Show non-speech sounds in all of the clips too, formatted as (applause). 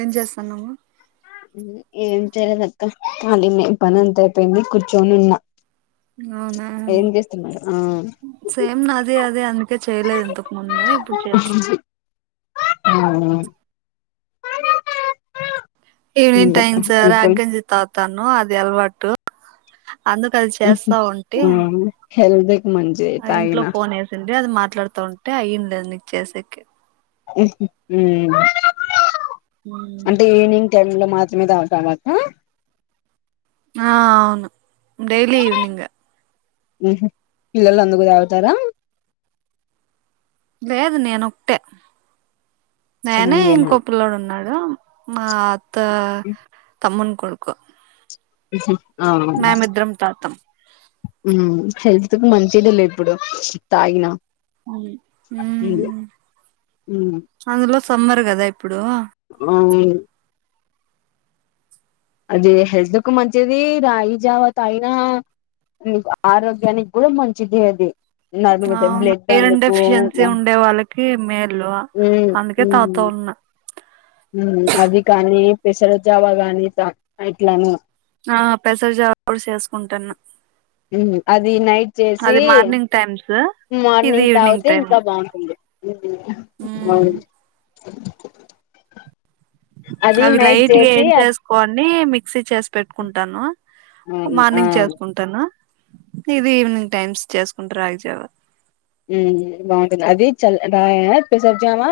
ఏం చేస్తాన్నాము మ్మ్ ఏం చేయలేదు అక్క మాదిన్నె పని అంత అయిపోయింది కూర్చొని ఉన్నా అవునా ఏం చేస్తున్నారు ఆ సేమ్ నాది అద్ దే తె చేయలేదు ఇంతకు ముందు ఇప్పుడు చేస్ అవును ఈవ్నింగ్ టైమ్ స రాగంజి తాగుతను అది అల్వాటు అందుకు అది చేస్తా ఉంటి హెల్ది ఆ ఇంట్లో ఫోన్ వేసింటే అది మ ట్లాడుతూ ఉంటే అయ్యింది అది నీకు చేసేకి మ్మ్ అంటే ఈవినింగ్ టైమ్ లో మాత్రమే తాగుతావా అక్క ఆ అవును డెయిలీ ఈవినింగ్ పిల్లలు అందుకు తాగుతారా లేేదు నేను ఒకటే నేనే ఒక్కదానివేనా ఇంకో పిల్లోడు ఉన్నాడు మా అత్త తమ్మున్ కొడుకు మ్ హు ఆవును మేమిద్దరం తాగుతాం మ్మ్ హెల్త్ కు మంచిది లి ఇప్పుడు తాగిన మ్మ్ అందులో సమ్మర్ కదా ఇప్పుడు ఆ ఆ అది హెల్త్ కు మంచిది రాయి జావా తాగినా ఆరోగ్యానికి కూడా మంచిది అది నార్మల్గా అవును బ్లడ్ మె (inaudible) అందుకు డెఫియన్సీ ఉండే వాళ్ళకి మేలు అందుకే తాత ఉన్నా మ్మ్ అది కాని పెసరు జావా గానీ స ఇట్లాని ఆ పెసర్ జా (inaudible) చేసుకుంటన్న అది నైట్ చేసి అది మార్నింగ్ టైమ్స్ మార్నింగ్ తాగితే ఇంకా బాగుంటుంది మ్మ్ ఆ అది నైట్ చేసి నీ మిక్సీ చేసి పెట్టుకుంటాను మార్నింగ్ చేసుకుంటాను ఇది ఈవినింగ్ టైమ్స్ చేసుకుంటారు రాగజేవా బాగుంటుంది అది చల్ రా పెసర్జామా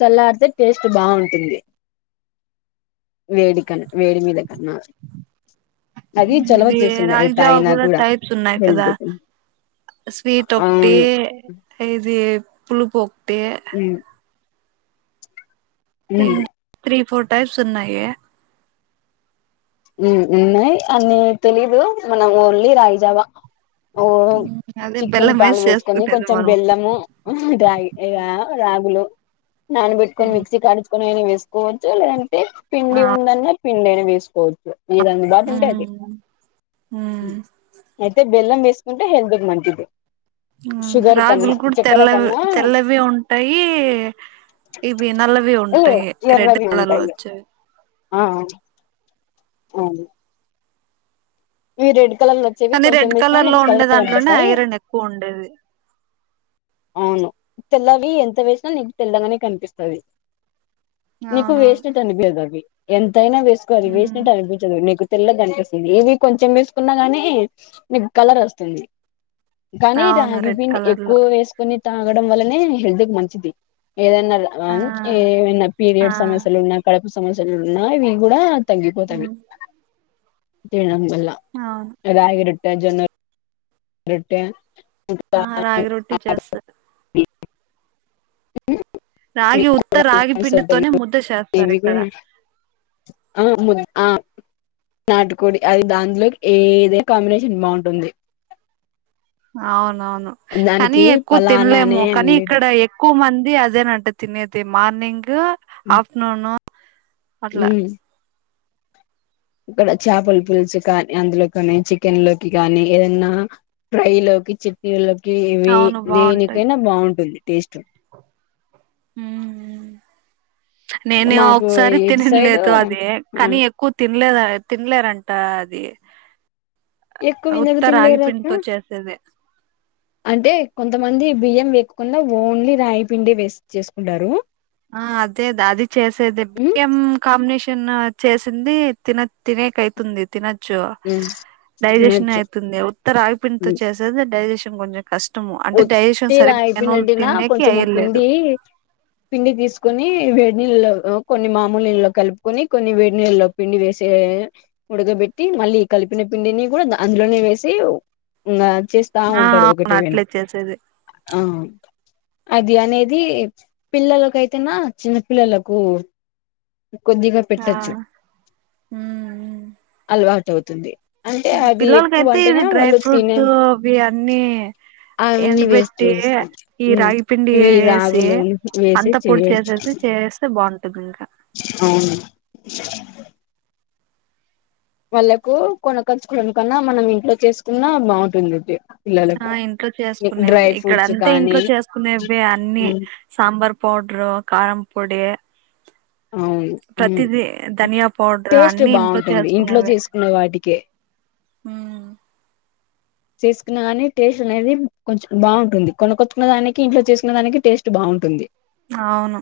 చల్లడితే టేస్ట్ బాగుంటుంది వేడికను వేడి మీద్గ అ అది చొలవ ఇది చేసింది అది రాగి జావ తాయి నా కూడా టైప్స్ ఉన్నాయి హెల్త్ కదా అవును ఏది పులుపు డే ఉమ్ ఇం త్రీ ఫోర్ టైప్స్ ఉన్నాయ ఉన్నాయి అని తెలీదు మనం ఓన్లీ రాగిజావా ఓ అదే చికెన్ బెల్లం వేసి పాలు వేసుకొని చేసుకునేది కొంచెం మనము బెల్లము రాగి రాగులు నాన్బట్కొని మిక్స కాట్ నేను వేసుకోవచ్చు ఆ పిండి ఉందన్న పిండైన వేసుకోవద్ మీద అందు బాటు ఉంటాయి అది అయితే బెల్లం వేస్సుకుంటా హెల్త్ కి మంచిది షుగర్ రాగులు కన్నా కూడా చక్కెర తెల్లవి కన్నా తెల్లవి ఉంటాయి, ఇవి నల్లవి ఉంటాయి, రెడ్ ఎర్రవి కలర్లు ఉంటాయి వచ్చాయి. ఆ అవును బీ రెడి కాని రెడ్ కలర్ లో ఉండే దాంట్లోనే కనిపిస్తాయి ఐరన్ ఎక్కువ ఉండేది అవును తెల్లవి ఎంత వేసినా నీకు తెల్లగానే కనిపిస్తాది నీకు అవును వెస్ట్ట్ అనిపియదా అది ఎం తైన వేసుకోవాలి వేసినట్టు అక్కడ కూర్చోకూడదు నీకు తెల్లగనిపిస్తుంది ఇవి కొంచం వేసుకున్నా కాని మీకు కలర్ వస్తుంది కాని అవును రాగి రెడ్ పిండి కలర్ లో ఎక్కువ వేసు తాగడం వల్లనే హెల్త్ కు మంచిది ఏదైనా రా ఆ రానీయ్ ఏమైనా ఆ పీరియడ్ సమస్యలు ఉన్నా అక్కడ మీ సమస్యలు ఉన్నాయి మీ కూడా తగిపోతాది తిన్నామ్ చెప్ వా అవును ఎర ఎడిట్ రాగి జోనలు రొట్ట ఆ రాగి రొట్టె చేస్తా రాగి ఉంతా రాగి పిండితోనే ముద్ద చేస్తారు ఇక్కడ హ్మ్ ఆ నాటుకోడి అది దంట్లోకి ఏదే కాంబినేషన్ బాగుంటుంది అవునువును కాని దానికి ఎక్కువ పలానా తినలేము అనే ఏం కాని ఇక్కడ లేదు ఎక్కువ మంది అదేనంట తినేది మార్నింగ్ గూ ఆఫ్టర్నూను హ్మ్ ఇక్కడ చేపల పులుసు కాని అందులో కాని చికెన్ లోకి కాని ఏదన్నా ఫ్రై లోకి చట్నీలో ఇవి అవును బాగుంటాయి దేనికైనా బావుంటుంది టేస్ట్ హ్మ్ నేనే మాకు ఒకసారి ఇటు సైడ్ తినలేదు అది కాని ఎక్కువ తి తినలేదా తన్లేరంట అది ఎక్కువ ఎందుకు ఉత్త రాగి తిన్నలేరా అక్క పిండితో చేసేదే అంటే కొంతమంది బియ్యం వేగకుండా ఓన్లీ రాగి పిండి వేస్ చేసుకుంటారు ఆ అదేది అది చేసేది ఉమ్ బియ్యం కాంబినేషన్ నిన్న చేసింది తినక్ తినేక్ అయితుంది తినొచ్చు ఉమ్ డైజెషన్ తినొచ్చు అయితుంది ఉత్త రాగి పండితో చేసేది డైజెషన్ కొంజం కష్టము అంటే ఉత్తి డైజెషన్ సరిగా రాగి పిండి అయినోలకి అంటేనా తినేకి కొంచెం అయ్యలేదు పిండి పిండి తీసుకొని వేడి నీళ్లలో కొన్ని మామూలు నీళ్ళలో కలుపుకొని కొన్ని వేడి నీళ్లోలో పిండి వేసి ఉడగబెట్టి మళ్ళీ కలిపిన పిండిని కూడా అందులోనే వేసి చేేస్తా ఆ ఉంటారు ఒకట అవును ఏమైనా అట్లే చేసేది ఆ అది అనేది పిల్లలకు అయితేనా చిన్న పిల్లలకు కొద్దిగా ఆ పెట్టచ్చు అల్వా అవుతుంది అంటే అది పిల్లలకు ఎక్కువ అయితే ఇది అంటేనే డ్రై వాళ్ళు తినే ఫ్రూట్స్ అవి అన్ని అవన్నీ వేస్ట్ ఎండబెట్టి చేసుకోవచ్చు ఈ రాగి పిండి ఇవి వెసి రాగులు వేసి అంత పొడి చేయచ్చు చేసేసి చేస్తే బాగుం అ అవును వాళ్ళకు కొనకచుకోవడం కన్నా మనం ఇంట్లో చేసుకున్నా బాగుంటుంది ఇది ఆ పిల్లలకు ఇంట్లో చేసుకునేవి డ్రై ఇక్కడ ఫ్రూట్స్ అంతే కానీ ఇంట్లో చేసుకునేవి అన్నిీ సాంబార్ పౌడర్ కారం పొడి ప్రతిదీ ధనియా పౌడర్ టేస్ట్ అన్ని ఇంట్లో బాగుంటుంది ఇంట్లో చేసుకునేవే చేసుకున్న వాటికే. ఉమ్, చేసుకున్న కానీ టేస్ట్ అనేది కొంచం బాగుంటుంది. కొనకొచ్చుకునే దానికి ఇంట్లో చేసుకునే దానికి టేస్ట్ బాగుంటుంది. అవును.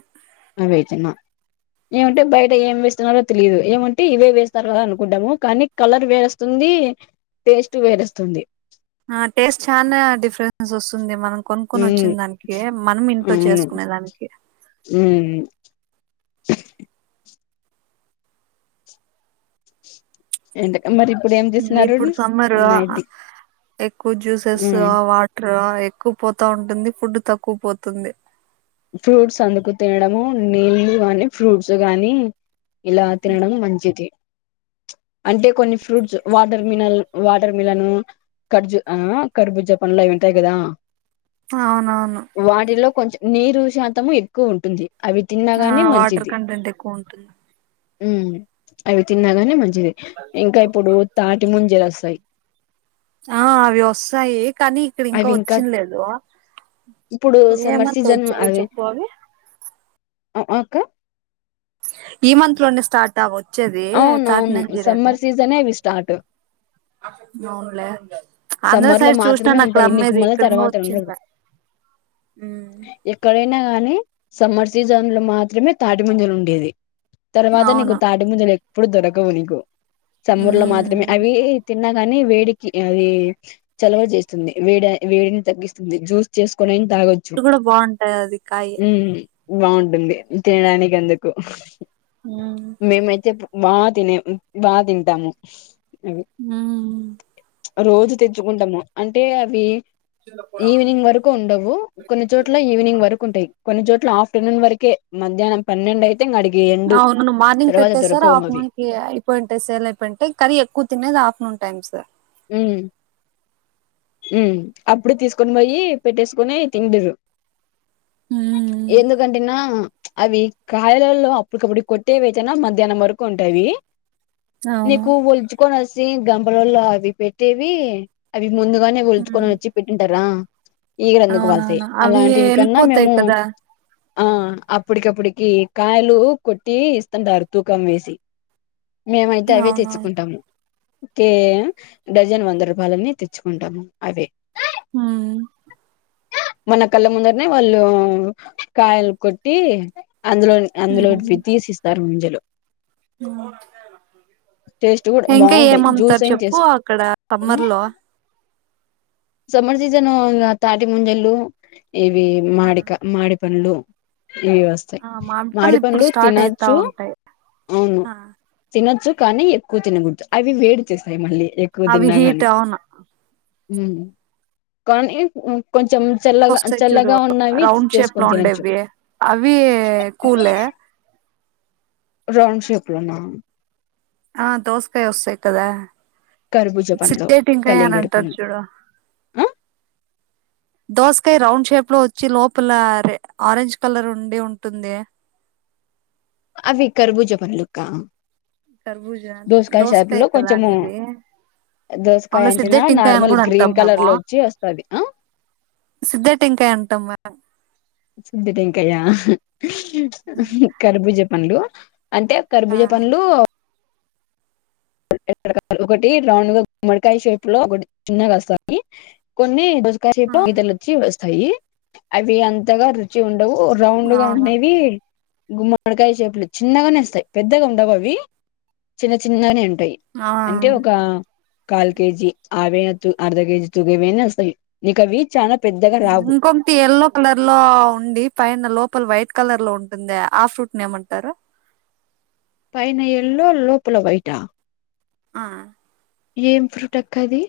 వేయించిన. ఏమంటే బయట ఏం వేస్తున్నారో తెలియదు. ఏమంటే ఇవే వేస్తారు కదా అనుకుంటాము. కానీ కలర్ వేరేవస్తుంది టేస్ట్ వేరేవస్తుంది. జోస్తుంది మనం. కొనుక్కొని ఉమ్ వచ్చిన దానికి మనం ఇంట్లో అవును చేసుకునే దానికి. ఉమ్ ఎంతక్. ఇప్పుడు సమ్మర్ నైట్ ఎక్కువ జ్యూసెస్ ఉమ్ వాటర్ ఎక్కువ పోతు. సౌండ్ ఉంది. ఫుడ్ తక్కువ పోతుంది. ఫ్రూట్స్ అందుకు తినడము నీళ్లు కాని ఫ్రూట్స్ గానీ ఇలా తినడం మంచిది. అంటే కొన్ని ఫ్రూట్స్ వాటర్ మినల్ వాటర్ మిలన్ ఖర్జు ఆహ్ కర్బుజ పండ్లు అవి ఉంటాయి కదా. అవునవును. వాటిలో కొంచెం. నీరు శాతము ఎక్కువ ఉంటుంది. అవి తిన్నాగాని ఆహ్ వాటర్ మంచిది కంటెంట్ ఎక్కువ ఉంటుంది. ఉమ్ అయి తిన్నగాని మంచి ఇంకా ఇప్పుడు తాటి ముంజస్. పై ఆహ్ అవి వస్తాయి. కానీ ఇక్కడ ఇంకా వచ్చింది లేదు. ఇప్పుడు ఏమంత వచ్చాయో చెప్పు అవి. ఆహ్ అక్క. ఈ మంత్ లోనే స్టార్ట్ అవ్వొ వచ్చేది అవునవును తాట్నంగిరి అది సమ్మర్ సీజనే ఇవి స్టార్ట్ అవును. లేత సమ్మర్ లో మాత్రమే ఉంటాయి. నీకు మల్ల ఇక్కడ ఇంగ తర్వాత వుండవు వచ్చిందిలే ఎక్కడైనా. తిన్న గాని సమ్మర్ సీజన్ లో మాత్రమే తాటి ముంజలు ఉండేది. తర్వాతా నీకు అవును తాటి ముంజలు ఎక్. ఎప్పుడు దొరకవు నీకు. సమ్ముూర్ లో మాత్రమే ఉమ్ అవి తిన్నాక. కానీ వేడికి అది. చలవ చేస్తుంది. వేడి వేడిని తగ్గిస్తుంది. జ్యూస్ చేసుకొని లా కూడా బాగుంటాది అది కాయ. ఉమ్ బాగుంటుంది తినడానికి ఎందుకు. ఉమ్ మేమైతే ఎప్. బాగా తినే ఉం బాగా తింటాము. అవి హూ రోజు తెచ్చుకుంటాము అంటే అవి ఈవినింగ్ వరకు ఉండవు కొన్ని చోట్ల ఈవినింగ్ వరకు ఉంటాయి. కొన్ని చోట్ల ఆఫ్టర్నూన్ వరకే మధ్యాహ్నం పన్నెండు అయితే ఇంగ ఆడికి ఎండ్ అవునును మార్నింగ్ తర్వాత పెట్టే సార్ దొరకవు అవి ఆఫ్టర్నూన్ కి అయిపోంటాయి సేల్ అయిపోయింటాయి కాని ఎక్కువ తినేది ఆఫ్టర్నూన్ టైమ్ హూ ఊ అప్పుడు తీసుకొని పోయి పెట్టేసుకొని తిందురు ఉమ్ ఎందుకంటేన అవి కాయలలో అప్పటికప్పుడు కొట్టే వేతనా మధ్యాహ్నం వరకు ఉంటావి అవును నీకు వల్చుకోని వస్తె అది గంపలల్లో అవి పెట్టేవి అవి ముందు ఇంటికాడనే వొళ్ళ్చు కొని ఉమ్ వచ్చి పెట్టింటార ఈగలు ఎందుకు వాలుతాయి అవునవును అవి అలాంటివి కన్నా వెళ్ళిపోతాయి మేము కదా ఆ అప్పడికప్పటికి కాయలు కొట్టి ఇస్తంటారు తూకం వేసి మేమైతే అవే అవునవును తెచ్చుకుంటాము. కే డజన్ వంద రూపాయలన్నీ తెచ్చుకో ఉంటము అవే హూ మన కళ్ళ ముందరినే వాళ్ళు కాయలు కొట్టి అందులో అందులో వి తీసి ఇస్తారు ముంజలు టేస్ట్ కూడా ఇంక బాగుంటాయి జ్యూస్ ఏమంమ్ముతారు అయిన చెప్పు చేసుకో అక్కడ సమ్మర్ లో సమ్మర్ సీజను ఇంగ తాటి ముంజలు ఇవి మామిడి కా మామిడిపండ్లు ఇవి వస్తాయి ఆ పళ్ళు మామిడి ఇప్పుడు పండ్లు స్టార్ట్ అయితా తినొచ్చు ఉంటాయి అవును తినొచ్చు కానీ ఎక్కువ తినగుడదు అవి వేడి చేస్తాయి మళ్ళీ అవి హీట్ అవును హూ కానీ కొం వస్తాయి చూడు రౌండ్ షేప్ లో చేసుకొని తినొచ్చు ఉండేవి అవి కూలే రౌండ్ షేప్లనా ఆ దోసకాయ వస్తాయి కదా కర్బూజ పండ్లు సిద్ధెటెంకాయ అని కలింగడి అంటరు పండ్లు చూడు ఆ దోసకాయ రౌండ్ షేప్ లో వచ్చి లోపల రె ఆరెంజ్ కలర్ ఉండి ఉంటుందే అవి కరుభూజ పండ్లక్క కర్బూజ దోసకాయ కదా కొంచెము అనేది, దోసకాయ అందులో అంటేనా సిద్ధటింకాయ అని నార్మల్ కూడ అంటాం గ్రీన్ కలర్ మేము, లో వచ్చి వస్తది ఆ సిద్ధటింకాయ అంటాం మేము టం సిద్దటింకాయ మేము కర్భూజ పండ్లు అంటే ఆ కర్భూజ పండ్లు ఒకటి రౌండ్ గా గుమ్మడికాయ షేప్ లో ఒకటి చిన్నగా వస్తాయి కొన్ని ఆ గీతలొచ్చి వస్తా యి అవి అంతగా రుచి ఉం డవు రౌండ్ గా అవును ఉండేవి గుమ్మడికాయ షేపులో చిన్నగానే వస్తాయి, పెద్దగా ఉండవు అవి చిన్న చిన్నగనే ఉంటాయి ఆ అంటే ఒక కాలు కేజీ అవే అర్ధ కేజీ తూగే వైన వస్తాయి నీకవి ఇంకొకటి ఎల్లో కలర్ లో ఉండి పైన లోపల వైట్ కలర్ లో ఉంటుందే ఆ ఫ్రూట్ ని ఏమంటారు పైన ఎళ్లో లోపల వైటా ఆ ఏం ఫ్రూట్ అక్క అది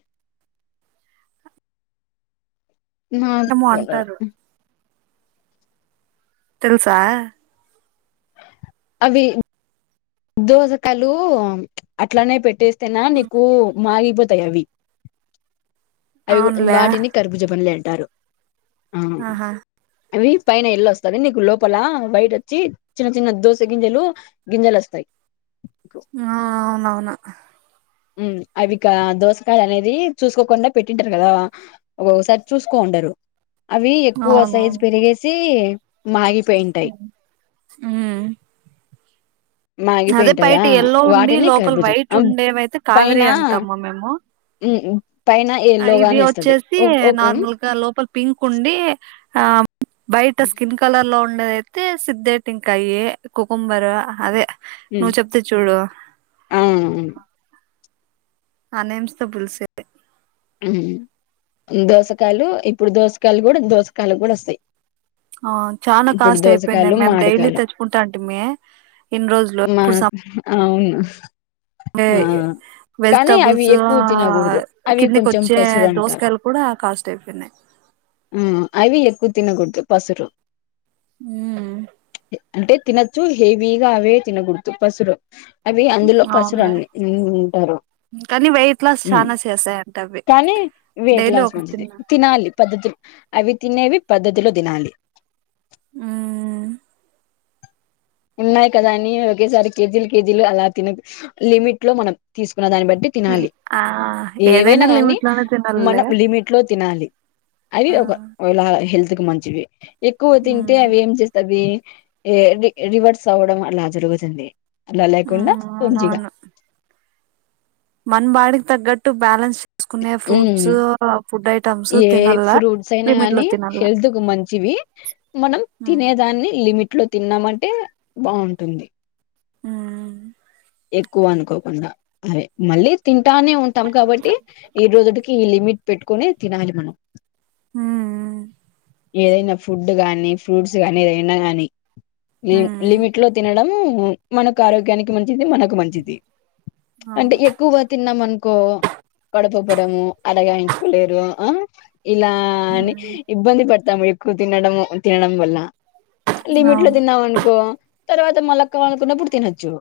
ఏమో మాతీరా అంటారు తెలుసా అవి దోసకయాలు అట్లనే పెట్టే నా మీకు మాగి బ దయవి అవి కూడా అవునులే వాటిని కర్బుజా పల్లె అంటారు ఆ ఆహా అవి పైన ఎల్లో వస్తాంది నీకు లోపల వైట్ వచ్చి, చిన్న చిన్న దోస గింజలు గింజలు వస్తాయి. ఆ అవునవును మ్ అవి కా దోసకాయలు అనేది చూసుకోకుండా పెట్టింటారు కదా, ఒక్కొక్కసారి చూసుకో ఉండరు అవి ఎక్కువ సైజ్ పెరిగేసి మగి మ్ అదే మాగిపోయింటాయా బయట ఎల్లో ఉండి వాటిని లోపల కర్బుజం వైట్ ఉండేవైతే కావేరి అంటాము మేము ఉ ఆ ఇది వచ్చేసి నార్మల్గా లోపల పింక్ ఉండి ఆ బయట స్కిన్ కలర్ లో అద అయితే సిద్దేంటికాయ, కుకుంబర్ అదే ఉమ్, నువ్ చెప్తే చూడు ఆ ఉమ్. ఆనియన్స్ తో పులిసిద్ది ఉ దోసకాయలు ఇప్పుడు దోసకాయలు కూడా దోసకాయలు కూడా వస్తాయి ఆ చానా ఇప్పుడు కాస్ట్ అయిపోయింది దోసకాయలు మేము డైలీ మామిడికాయలు తెచ్చుకుంటంటిమి ఇన్ని రోజులు మా ఇప్పుడు సప్ అవును ఆ కానీ అవి వెజిటబుల్స్ ఎక్కువ తినకూడదు అవి కిర్ నీ కొంచెం కోచ్చే పసురు అంటారు దోసకాయలు కూడా కాస్ట్ అయిపోయినాయి ఆ అవి ఎక్కువ తినగుడదు పసురు ఉ అంటే తినొచ్చు హెవిగా అవే తినకూడదు పసురు అవి అందులో అవునులే పసురని ఉ ఉంటారు కానీ వెయిట్ లాస్ ఉ చానా చేసాయంట అవి కానీ డైలీ వేట్లాస్ ఒకటి మంచిది తిన్నా తినాలి ప వద్దు అవి తినేవి పద్ధతిలో తినాలి ఉ ఉన్నాయి కదా అని ఒకేసారి కేజీలు కేజీలు అలా తినకు లిమిట్ లో మనం తీసుకు ఆ దాన్ని బట్టి తినాలి ఆ ఏదైనా ఏవైనా కాని లిమిట్ లోనే మనం తినాలిలే లిమిట్ లో తినాలి అవి ఆ ఒకలా హెల్త్ మంచివి ఎక్కువ తింటే ఉమ్ అవి ఏం చేస్తది ఏది రివర్స్ అవ్వడం అలా జరుగుతుంది అలా లేకుండ ఉమ్ పుంజిక మన్ బాడికి తగ్గట్టు బ్యాలెన్స్ చేసుకునే ఉ ఫ్రూట్స్ ఫుడ్ ఐటమ్స్ ఏ తినల్ల ఫ్రూట్స్ అయినా లిమిట్ లో గానీ తినల్ల హెల్త్ కు మంచివి మనం ఉమ్ తినేదాన్ని లిమిట్ ట్లో తిన్నామంటే బాగుంటుంది ఉ ఎక్కువ అనుకోకుండా అదే మళ్ళీ తిన్ టానే ఉంటాం కాబట్టి ఈ రోజుకి ఈ లిమిట్ పెట్టుకు కొని తినాలి మనం ఉ ఉ ఏదైనా ఫుడ్ గానీ ఫ్రూట్స్ గానీ ఏదైనా కానీ లి ఉమ్ లిమిట్ లో తినడం ఉ మనకు ఆరోగ్యానికి మ మంచిది మనకు మంచిది అంటే అవును ఎక్కువ తిన్నాం అనుకో, కడపపురము అలాగా వయించుకోలేరు ఆ ఇలా ని ఉమ్ ఇబ్బంది పడు తమికు తిన్నడంము తినడము వల్ల లిమిట్ లో అవును తిన్నామ అనుకో, తర్వాత మలక్కనుకున్నప్పుడు తినొచ్చు